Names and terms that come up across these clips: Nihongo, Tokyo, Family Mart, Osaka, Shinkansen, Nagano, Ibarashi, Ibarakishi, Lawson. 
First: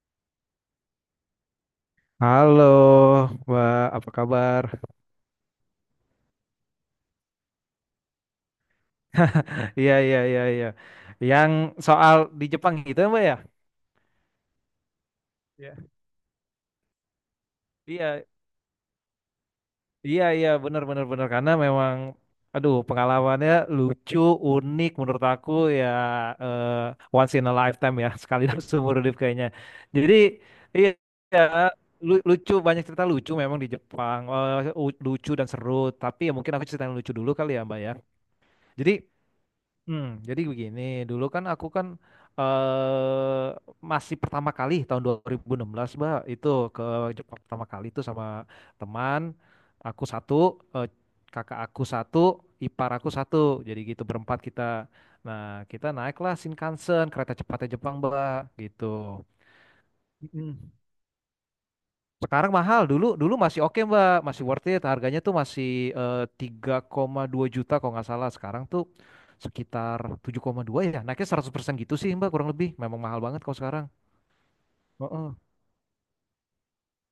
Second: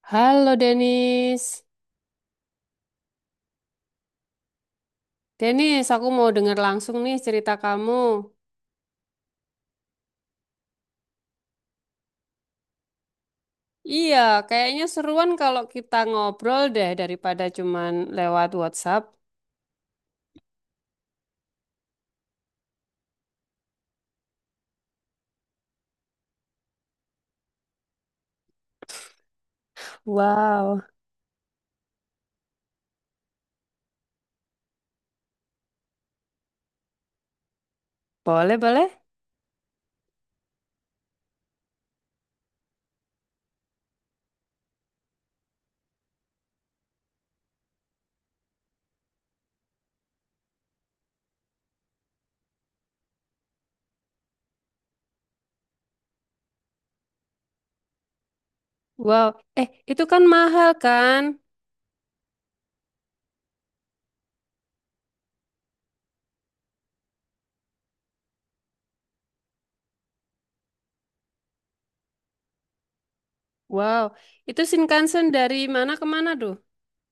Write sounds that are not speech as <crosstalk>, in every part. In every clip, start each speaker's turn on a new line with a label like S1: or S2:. S1: Halo Denis.
S2: Halo, Mbak, apa kabar?
S1: Denis, aku mau dengar langsung nih cerita kamu.
S2: Iya, iya, iya, iya. Yang soal di Jepang gitu, ya, Mbak ya?
S1: Iya, kayaknya seruan kalau
S2: Iya.
S1: kita ngobrol deh daripada cuman
S2: Iya,
S1: lewat WhatsApp.
S2: iya, iya, benar, benar, benar. Karena memang, aduh, pengalamannya lucu, unik menurut aku ya, once in a lifetime ya, <laughs> sekali dalam seumur hidup kayaknya. Jadi,
S1: Wow,
S2: iya, iya, lucu, banyak cerita lucu memang di Jepang. Lucu dan seru. Tapi ya mungkin aku cerita yang lucu dulu kali ya, Mbak ya.
S1: boleh boleh.
S2: Jadi, jadi begini, dulu kan aku kan eh masih pertama kali tahun 2016, Mbak, itu ke Jepang pertama kali itu sama teman aku satu, eh, kakak aku satu, ipar aku satu. Jadi gitu berempat kita. Nah, kita naiklah Shinkansen, kereta cepatnya Jepang, Mbak, gitu.
S1: Wow, itu kan mahal
S2: Mm-mm.
S1: kan?
S2: Sekarang mahal, dulu dulu masih oke Mbak, masih worth it. Harganya tuh masih 3,2 juta kalau nggak salah. Sekarang tuh sekitar 7,2 ya. Naiknya 100% gitu sih Mbak kurang lebih. Memang mahal banget kalau sekarang.
S1: Wow, itu Shinkansen
S2: Heeh.
S1: dari mana ke mana tuh?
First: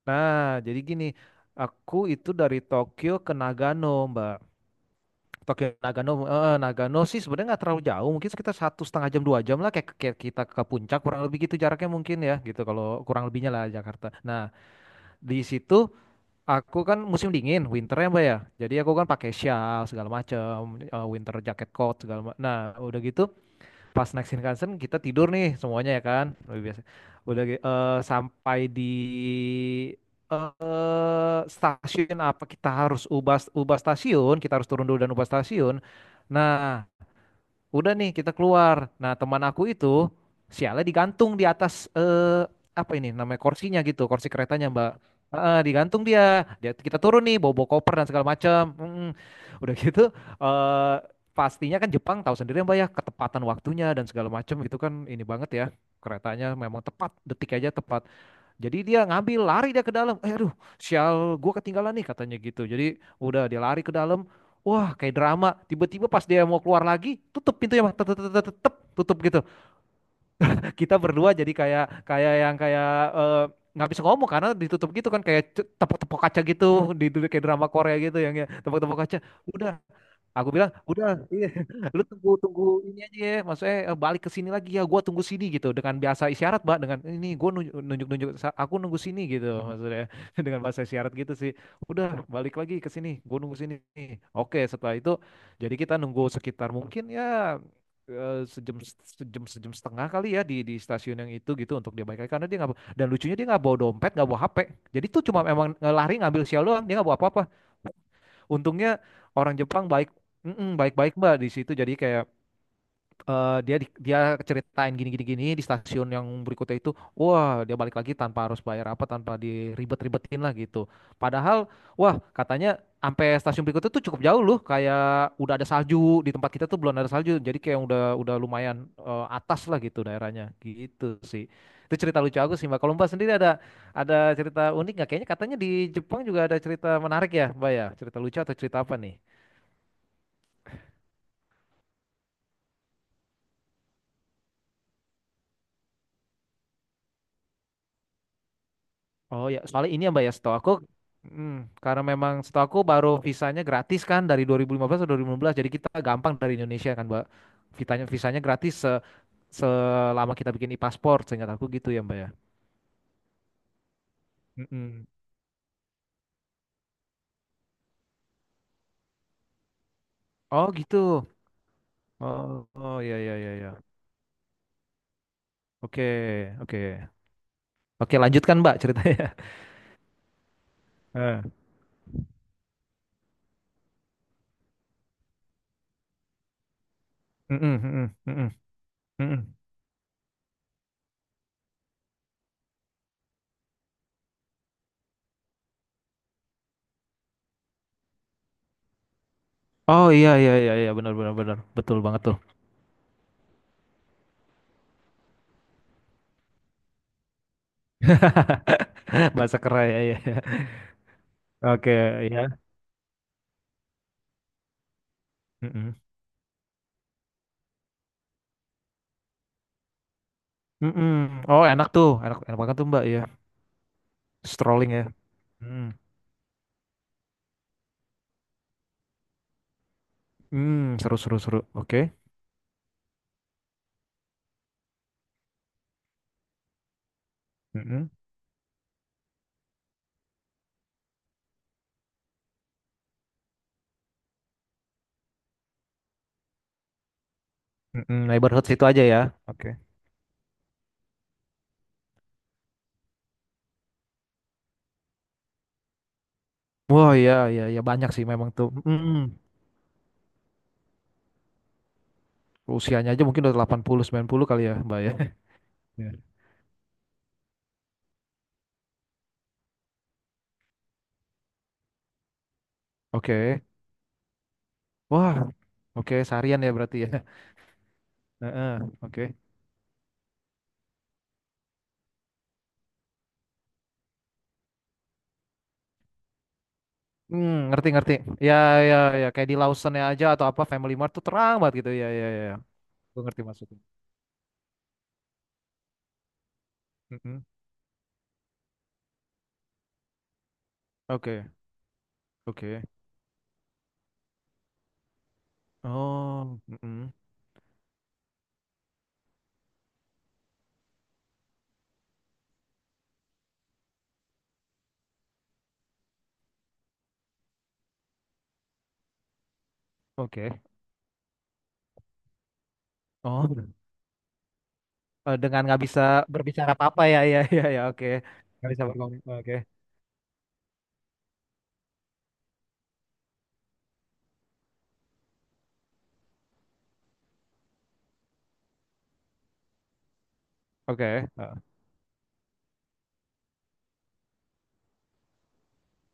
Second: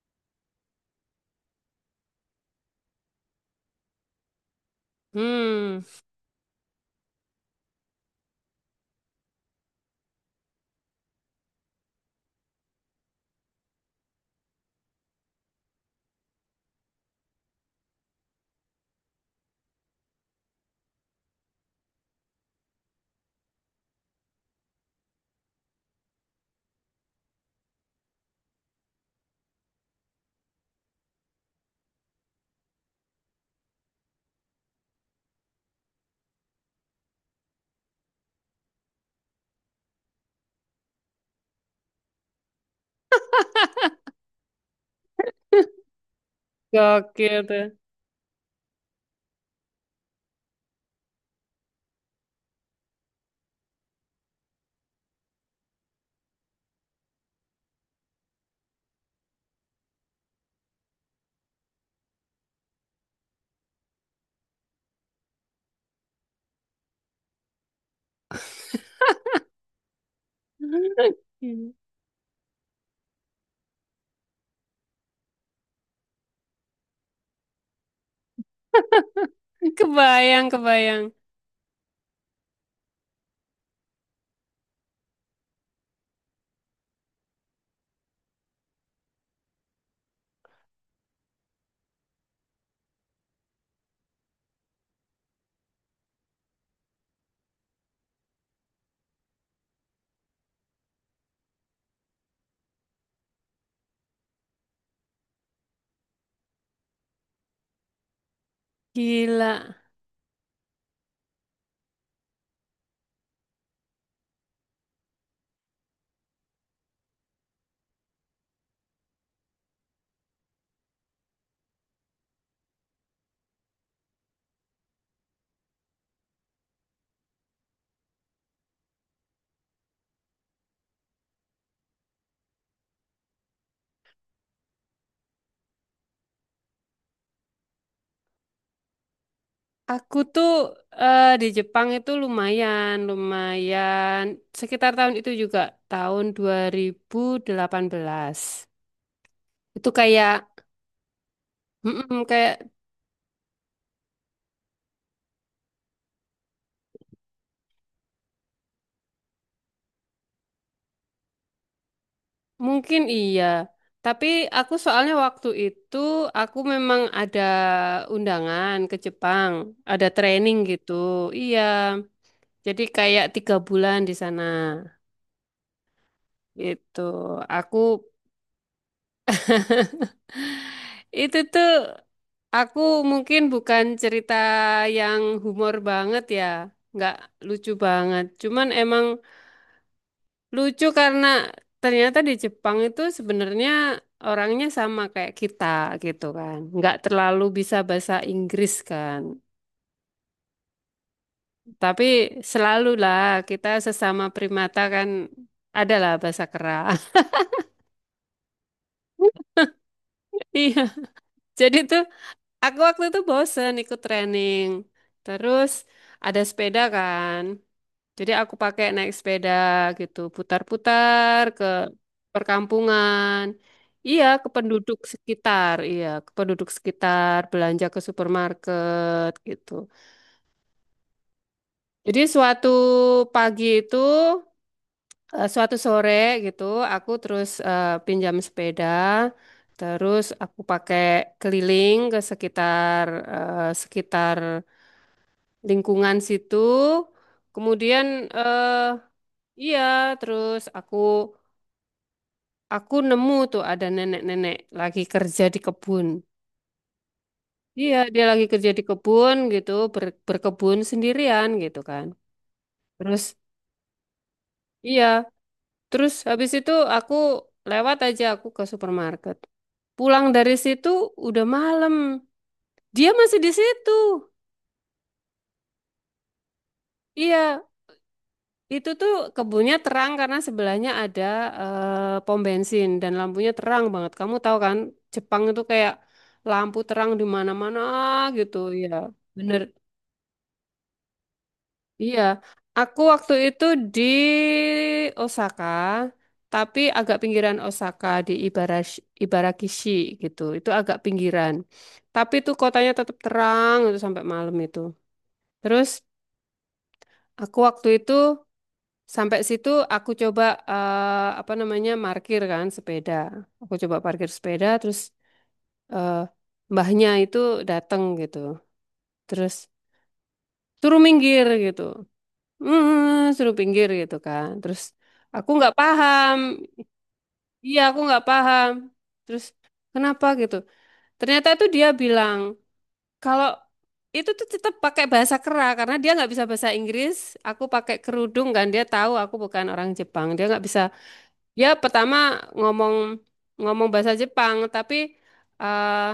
S2: Nah, jadi gini, aku itu dari Tokyo ke Nagano Mbak. Tokyo
S1: Hmm,
S2: Nagano, Nagano sih sebenarnya nggak terlalu jauh. Mungkin sekitar 1,5 jam 2 jam lah, kayak kita ke puncak kurang lebih gitu jaraknya, mungkin ya gitu kalau kurang lebihnya lah Jakarta. Nah, di situ. Aku kan musim dingin, winter ya Mbak ya. Jadi aku kan pakai shawl segala macam, winter jacket coat segala macam. Nah, udah gitu pas naik Shinkansen kita tidur nih semuanya ya kan. Lebih biasa. Sampai di stasiun apa, kita harus ubah ubah stasiun, kita harus turun dulu dan ubah stasiun. Nah, udah nih kita keluar. Nah, teman aku itu sialnya digantung di atas, apa ini namanya, kursinya gitu, kursi keretanya Mbak. Heeh, digantung dia. Dia kita turun
S1: gokil
S2: nih,
S1: tuh.
S2: bawa koper dan segala macam. Mm-mm. Udah gitu eh pastinya kan Jepang tahu sendiri Mbak ya, ketepatan waktunya dan segala macam itu kan ini banget ya. Keretanya memang tepat, detik aja tepat. Jadi dia ngambil lari dia ke dalam. Aduh, sial, gua ketinggalan nih katanya gitu. Jadi udah dia lari ke dalam. Wah, kayak drama. Tiba-tiba pas dia mau keluar lagi, tutup pintunya, Bang. Tetep, tetep, tet, Tutup gitu. Kita
S1: <laughs>
S2: berdua jadi kayak kayak yang kayak, eh, nggak bisa ngomong karena ditutup gitu kan, kayak tepok-tepok kaca gitu, kayak drama Korea gitu yang ya, tepok-tepok kaca. Udah
S1: Kebayang,
S2: aku bilang,
S1: kebayang.
S2: udah, iya, <laughs> lu tunggu tunggu ini aja ya, maksudnya balik ke sini lagi ya, gua tunggu sini gitu dengan bahasa isyarat, Mbak, dengan ini gua nunjuk nunjuk, aku nunggu sini gitu maksudnya, <laughs> dengan bahasa isyarat gitu sih. Udah, balik lagi ke sini, gua nunggu sini. Oke, setelah itu jadi kita nunggu sekitar mungkin ya, sejam sejam sejam setengah kali ya di stasiun yang itu gitu untuk dia balik lagi, karena dia nggak, dan lucunya dia nggak bawa dompet, nggak bawa HP, jadi tuh cuma emang lari ngambil sial doang, dia nggak bawa apa-apa. Untungnya orang
S1: Gila.
S2: Jepang baik. Mm-mm, baik-baik Mbak di situ. Jadi kayak, dia dia ceritain gini gini gini, di stasiun yang berikutnya itu wah dia balik lagi tanpa harus bayar apa, tanpa diribet-ribetin lah gitu. Padahal wah katanya sampai stasiun berikutnya tuh cukup jauh loh, kayak udah ada salju. Di tempat kita tuh belum ada salju, jadi kayak udah lumayan, atas lah gitu daerahnya gitu sih. Itu cerita lucu aku sih Mbak. Kalau Mbak sendiri ada cerita unik nggak? Kayaknya katanya di Jepang juga ada cerita menarik ya Mbak ya, cerita lucu atau cerita apa nih?
S1: Aku tuh di Jepang itu lumayan, lumayan sekitar tahun itu juga tahun 2018.
S2: Oh ya,
S1: Itu
S2: soalnya ini ya Mbak
S1: kayak
S2: ya, setahu aku, hmm, karena
S1: mm-mm,
S2: memang
S1: kayak
S2: setahu aku baru visanya gratis kan dari 2015 atau 2016. Jadi kita gampang dari Indonesia kan Mbak. Visanya gratis selama kita bikin e-paspor, seingat aku gitu ya Mbak ya.
S1: mungkin iya. Tapi aku
S2: Mm-mm.
S1: soalnya waktu itu aku memang ada undangan ke Jepang, ada training
S2: Oh
S1: gitu.
S2: gitu.
S1: Iya.
S2: Oh,
S1: Jadi
S2: oh ya
S1: kayak
S2: ya ya
S1: tiga
S2: ya.
S1: bulan di sana.
S2: Oke, oke.
S1: Gitu. Aku
S2: Oke, lanjutkan Mbak ceritanya.
S1: Itu
S2: <laughs> Eh,
S1: tuh aku mungkin bukan cerita yang humor banget ya, nggak lucu
S2: mm-mm, mm-mm,
S1: banget.
S2: mm-mm,
S1: Cuman emang
S2: mm-mm.
S1: lucu karena ternyata di Jepang itu sebenarnya orangnya sama kayak kita gitu kan. Nggak terlalu bisa bahasa Inggris kan.
S2: Oh iya iya iya iya, benar benar benar. Betul
S1: Tapi
S2: banget tuh.
S1: selalulah kita sesama primata kan adalah bahasa kera. <laughs>
S2: <laughs> Bahasa keren ya ya.
S1: Iya, jadi
S2: Oke,
S1: tuh aku waktu itu bosen ikut training. Terus
S2: ya.
S1: ada sepeda kan. Jadi aku pakai naik sepeda gitu,
S2: Mm-mm.
S1: putar-putar
S2: Oh
S1: ke
S2: enak tuh, enak enak banget tuh Mbak ya,
S1: perkampungan. Iya, ke
S2: strolling
S1: penduduk
S2: ya.
S1: sekitar,
S2: Mm.
S1: iya, ke penduduk sekitar, belanja ke supermarket gitu.
S2: Mm, seru seru seru. Oke.
S1: Jadi suatu pagi itu, eh, suatu sore gitu, aku terus
S2: Mm-mm.
S1: pinjam sepeda, terus aku pakai keliling ke sekitar lingkungan situ. Kemudian
S2: Mm-mm, neighborhood
S1: eh,
S2: situ aja ya. Oke.
S1: iya, terus aku nemu tuh ada nenek-nenek lagi kerja di kebun.
S2: Wah iya iya iya,
S1: Iya,
S2: banyak
S1: dia
S2: sih
S1: lagi
S2: memang tuh.
S1: kerja di
S2: Mm-mm.
S1: kebun gitu, berkebun sendirian gitu kan.
S2: Usianya aja
S1: Terus,
S2: mungkin udah 80 90 kali ya Mbak
S1: iya,
S2: ya. <laughs> Iya.
S1: terus habis itu aku lewat aja aku ke supermarket. Pulang dari situ udah malam. Dia masih di
S2: Oke.
S1: situ.
S2: Wah. Oke, seharian ya berarti ya.
S1: Iya,
S2: Heeh,
S1: itu tuh
S2: oke.
S1: kebunnya terang karena sebelahnya ada pom bensin dan lampunya terang banget. Kamu tahu kan, Jepang itu kayak lampu terang di
S2: Hmm,
S1: mana-mana
S2: ngerti ngerti. Ya
S1: gitu, ya.
S2: ya ya, kayak di
S1: Bener.
S2: Lawson ya aja atau apa Family Mart tuh terang banget gitu. Ya
S1: Iya,
S2: ya ya.
S1: aku
S2: Gue
S1: waktu
S2: ngerti
S1: itu
S2: maksudnya.
S1: di Osaka, tapi agak
S2: Mm-mm.
S1: pinggiran Osaka di Ibarashi, Ibarakishi gitu. Itu agak
S2: Oke.
S1: pinggiran. Tapi itu
S2: Oke.
S1: kotanya tetap terang itu sampai malam itu. Terus
S2: Oh, mm-mm.
S1: aku waktu itu sampai situ aku coba apa namanya parkir kan sepeda. Aku coba parkir sepeda terus eh, mbahnya itu datang gitu. Terus
S2: Oke.
S1: suruh minggir gitu. Suruh
S2: Oh,
S1: pinggir gitu kan. Terus aku
S2: dengan
S1: nggak
S2: nggak bisa
S1: paham.
S2: berbicara apa-apa ya, ya, ya,
S1: Iya,
S2: ya,
S1: aku
S2: oke,
S1: nggak paham.
S2: nggak bisa berkomunikasi,
S1: Terus
S2: oke,
S1: kenapa gitu? Ternyata tuh dia bilang kalau itu tuh tetap pakai bahasa kera karena dia nggak bisa bahasa Inggris. Aku pakai kerudung kan dia tahu aku bukan orang Jepang. Dia nggak bisa.
S2: oke. Eh,
S1: Ya pertama ngomong ngomong bahasa Jepang tapi eh,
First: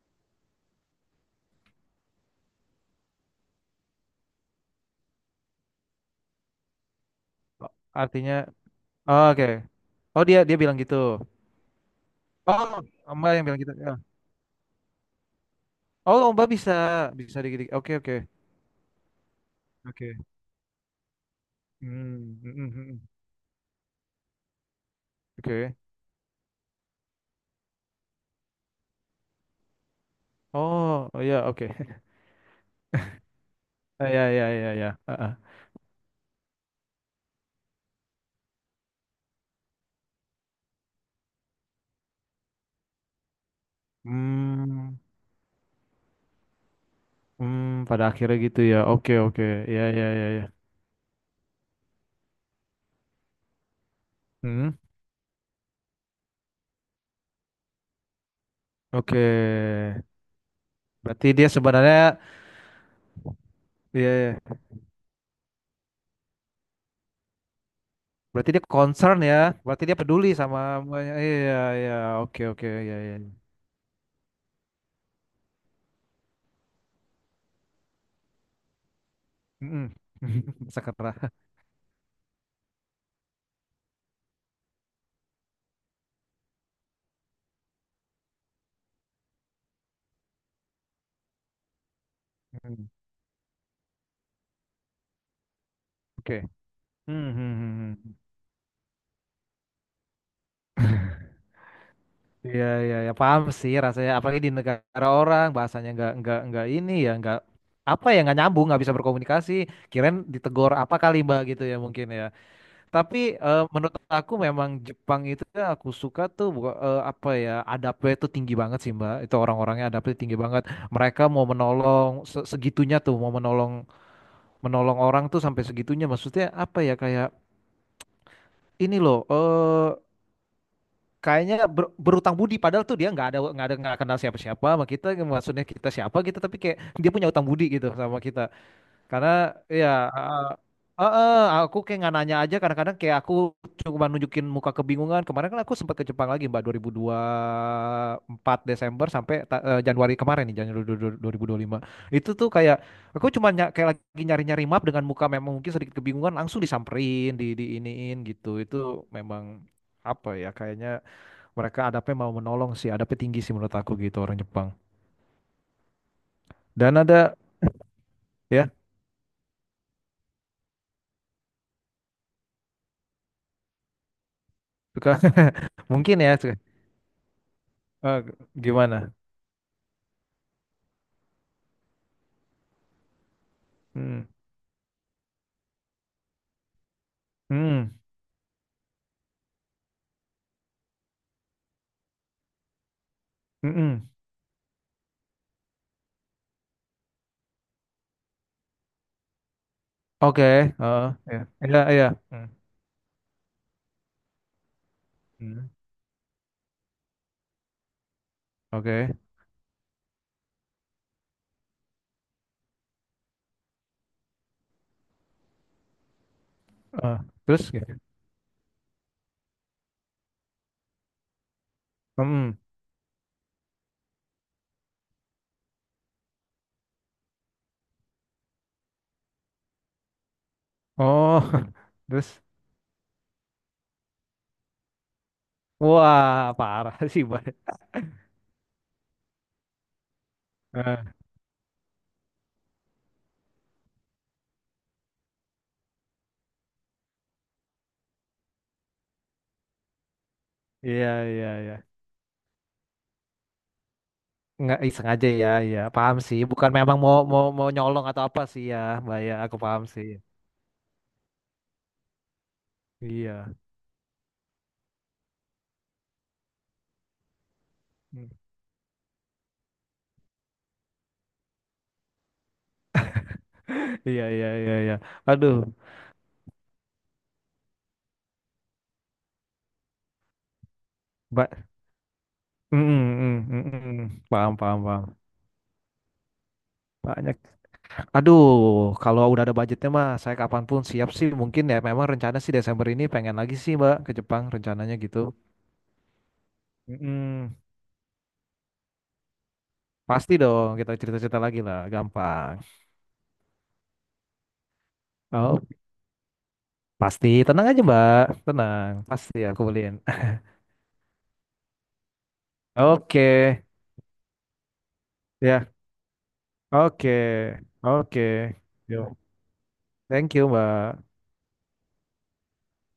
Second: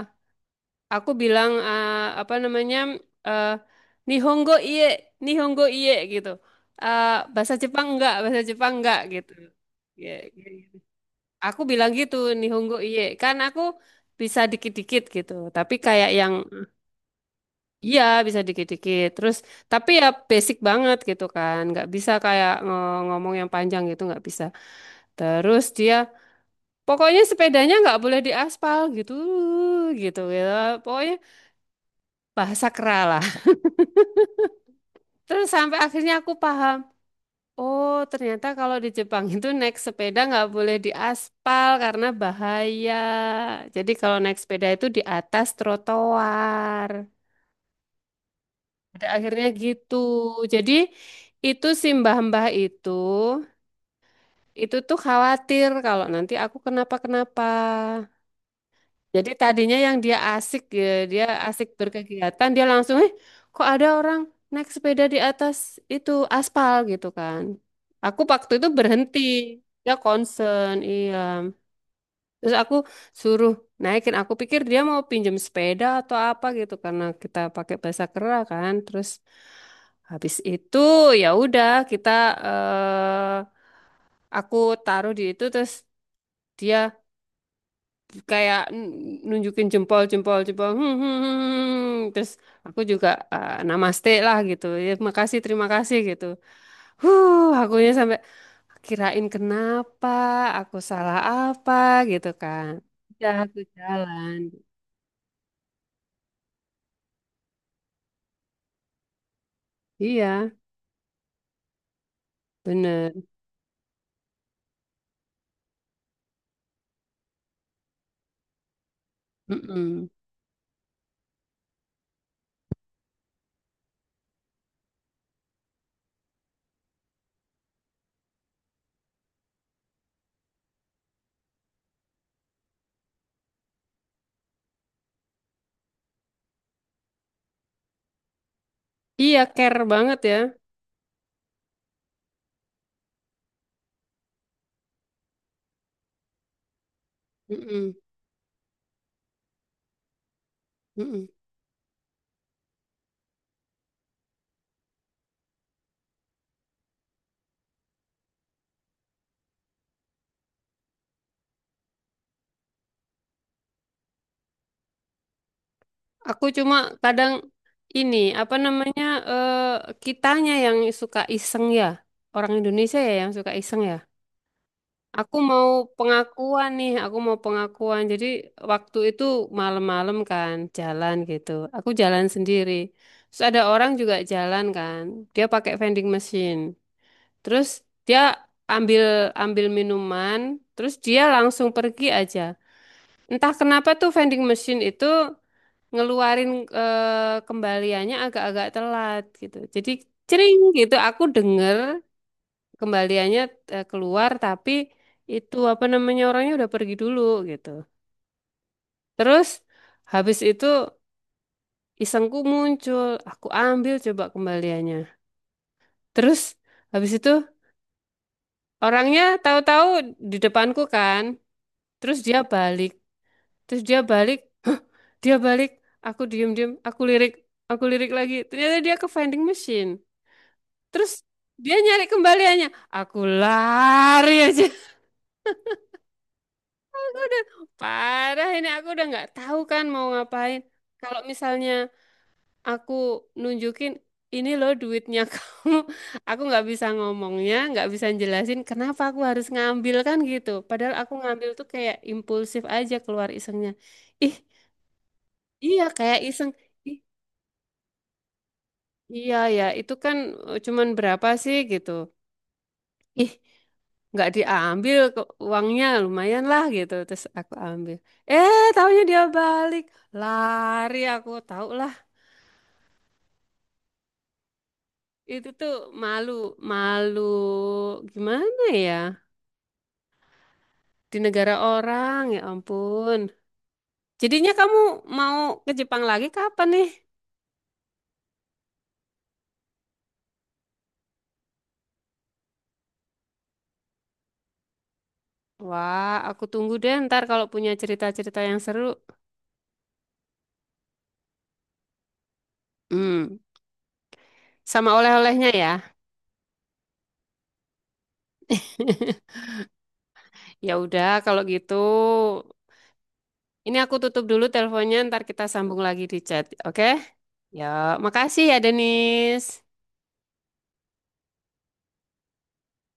S1: aku bilang apa namanya, eh, Nihongo iye, Nihongo iye gitu. Bahasa Jepang enggak,
S2: Artinya,
S1: bahasa Jepang enggak
S2: oh,
S1: gitu.
S2: oke,
S1: Ya,
S2: oh dia
S1: ya,
S2: dia
S1: ya.
S2: bilang gitu,
S1: Aku bilang gitu Nihongo iye,
S2: oh Mbak
S1: kan
S2: yang bilang
S1: aku
S2: gitu, ya.
S1: bisa dikit-dikit gitu. Tapi kayak
S2: Oh
S1: yang
S2: Mbak bisa bisa dikit, oke,
S1: iya
S2: oke,
S1: bisa dikit-dikit. Terus tapi ya
S2: oke.
S1: basic banget gitu kan, nggak bisa
S2: Hmm, mm,
S1: kayak
S2: mm, mm,
S1: ngomong yang panjang gitu nggak bisa. Terus
S2: oke,
S1: dia pokoknya sepedanya nggak boleh diaspal gitu, gitu gitu ya.
S2: oh,
S1: Pokoknya
S2: oh ya, oke, <laughs>
S1: bahasa kera lah.
S2: eh, ya, ya, ya, ya, eh, eh.
S1: Terus sampai akhirnya aku paham, oh ternyata kalau di Jepang itu naik sepeda nggak boleh di aspal karena bahaya. Jadi kalau naik sepeda itu
S2: Hmm,
S1: di atas trotoar.
S2: hmm, pada akhirnya gitu ya,
S1: Pada
S2: oke, oke,
S1: akhirnya
S2: ya,
S1: gitu.
S2: ya, ya, ya,
S1: Jadi itu si mbah-mbah
S2: hmm,
S1: itu tuh khawatir kalau nanti aku kenapa-kenapa.
S2: oke,
S1: Jadi tadinya yang dia asik ya, dia
S2: berarti dia
S1: asik
S2: sebenarnya,
S1: berkegiatan, dia langsung, eh kok ada
S2: ya,
S1: orang
S2: ya.
S1: naik sepeda di atas itu aspal gitu kan. Aku
S2: Berarti
S1: waktu
S2: dia
S1: itu
S2: concern
S1: berhenti,
S2: ya. Berarti
S1: dia
S2: dia peduli sama
S1: concern, iya.
S2: iya iya oke
S1: Terus
S2: oke
S1: aku
S2: iya iya.
S1: suruh naikin, aku pikir dia mau pinjam sepeda atau apa gitu karena kita pakai bahasa kera kan. Terus
S2: Mm-mm.
S1: habis
S2: <laughs>
S1: itu ya
S2: Sakra.
S1: udah kita eh aku taruh di itu terus dia kayak nunjukin jempol jempol jempol, hmm, hmm, hmm, hmm, hmm, hmm. Terus aku
S2: Mm.
S1: juga namaste lah gitu ya makasih terima kasih gitu.
S2: Oke. Hmm,
S1: Huh,
S2: hmm,
S1: akunya
S2: hmm, hmm.
S1: sampai kirain kenapa, aku salah apa gitu
S2: Iya
S1: kan.
S2: iya ya,
S1: Ya,
S2: paham
S1: aku
S2: sih rasanya,
S1: jalan.
S2: apalagi di negara orang, bahasanya nggak ini ya, nggak apa ya, nggak nyambung, nggak bisa berkomunikasi, kirain
S1: Iya
S2: ditegor apa kali Mbak gitu ya mungkin ya.
S1: bener.
S2: Tapi menurut aku memang Jepang itu yang aku suka tuh, apa ya, adabnya itu tinggi banget sih Mbak. Itu orang-orangnya
S1: Mm-mm.
S2: adabnya tinggi banget. Mereka mau menolong, segitunya tuh mau menolong, menolong orang tuh sampai segitunya. Maksudnya apa ya kayak ini loh kayaknya berutang budi, padahal tuh dia nggak ada, nggak ada, nggak kenal siapa-siapa sama kita. Maksudnya kita siapa gitu, tapi kayak dia punya utang budi gitu sama kita. Karena
S1: Iya care
S2: ya,
S1: banget ya.
S2: heeh. Heeh, aku kayak nggak nanya aja kadang-kadang, kayak aku cuma nunjukin muka kebingungan. Kemarin kan aku sempat ke Jepang lagi Mbak, dua
S1: Mm-mm.
S2: ribu empat Desember sampai Januari kemarin nih, Januari dua dua
S1: Mm-mm.
S2: ribu dua puluh lima. Itu tuh kayak aku cuma kayak lagi nyari-nyari map dengan muka memang mungkin sedikit kebingungan, langsung disamperin, diiniin gitu. Itu memang apa ya kayaknya mereka adabnya mau menolong sih, adabnya tinggi sih menurut aku gitu orang Jepang.
S1: Aku cuma
S2: Dan
S1: kadang
S2: ada
S1: ini apa
S2: ya
S1: namanya eh kitanya yang suka iseng ya, orang Indonesia ya yang suka iseng ya.
S2: suka
S1: Aku
S2: <laughs>
S1: mau
S2: mungkin ya
S1: pengakuan nih, aku mau pengakuan.
S2: eh,
S1: Jadi waktu
S2: gimana?
S1: itu malam-malam kan jalan gitu. Aku jalan sendiri. Terus ada orang juga
S2: Hmm.
S1: jalan kan. Dia pakai vending machine. Terus
S2: Hmm.
S1: dia ambil ambil minuman, terus dia langsung pergi aja. Entah kenapa tuh
S2: Mm-mm.
S1: vending machine itu ngeluarin kembaliannya agak-agak telat gitu. Jadi
S2: Oke.
S1: cering gitu
S2: Heeh.
S1: aku
S2: Ya.
S1: denger
S2: Iya, iya. Hmm.
S1: kembaliannya keluar tapi itu
S2: Hmm.
S1: apa namanya orangnya udah pergi dulu gitu.
S2: Oke.
S1: Terus habis itu isengku muncul, aku ambil coba kembaliannya. Terus habis
S2: Eh,
S1: itu
S2: terus gitu.
S1: orangnya tahu-tahu di depanku kan. Terus dia
S2: Hmm.
S1: balik, terus dia balik, hah, dia balik. Aku diem-diem, aku lirik lagi. Ternyata dia ke vending machine. Terus
S2: Oh,
S1: dia nyari
S2: <laughs> terus
S1: kembaliannya. Aku lari aja.
S2: wah, parah sih,
S1: Udah,
S2: Bang.
S1: parah ini aku udah nggak tahu kan mau ngapain.
S2: Eh,
S1: Kalau misalnya aku nunjukin ini loh duitnya <laughs> kamu, aku nggak bisa ngomongnya, nggak bisa jelasin kenapa aku harus ngambil kan gitu. Padahal
S2: iya,
S1: aku
S2: iya,
S1: ngambil tuh
S2: iya.
S1: kayak impulsif aja keluar isengnya. Ih,
S2: Nggak ih, sengaja ya, ya.
S1: iya
S2: Paham
S1: kayak
S2: sih,
S1: iseng.
S2: bukan
S1: Ih,
S2: memang mau mau mau nyolong atau apa sih ya, Mbak ya.
S1: iya
S2: Aku
S1: ya,
S2: paham
S1: itu
S2: sih.
S1: kan cuman berapa sih gitu. Ih,
S2: Iya.
S1: nggak diambil kok, uangnya lumayan lah gitu terus aku ambil,
S2: Hmm.
S1: taunya dia balik. Lari aku tahu lah.
S2: Iya, iya, iya, iya.
S1: Itu
S2: Aduh,
S1: tuh malu, malu gimana ya di negara
S2: Mbak.
S1: orang, ya
S2: Mm,
S1: ampun.
S2: mm, mm, mm, mm.
S1: Jadinya
S2: Paham,
S1: kamu
S2: paham, paham.
S1: mau ke Jepang lagi kapan nih?
S2: Banyak aduh, kalau udah ada budgetnya mah saya kapanpun siap sih. Mungkin ya memang rencana sih Desember ini pengen lagi sih Mbak ke Jepang rencananya gitu.
S1: Wah, aku tunggu deh ntar kalau
S2: Mm-mm.
S1: punya cerita-cerita yang seru.
S2: Pasti dong, kita cerita-cerita lagi lah, gampang.
S1: hmm Sama oleh-olehnya
S2: Oh,
S1: ya.
S2: pasti. Tenang aja Mbak, tenang. Pasti aku beliin.
S1: <laughs> Ya udah kalau gitu.
S2: <laughs> Oke,
S1: Ini aku tutup dulu teleponnya, ntar kita
S2: ya.
S1: sambung lagi di chat. Oke?
S2: Oke,
S1: Ya,
S2: oke.
S1: makasih ya,
S2: Yo.
S1: Denis.
S2: Thank you Mbak.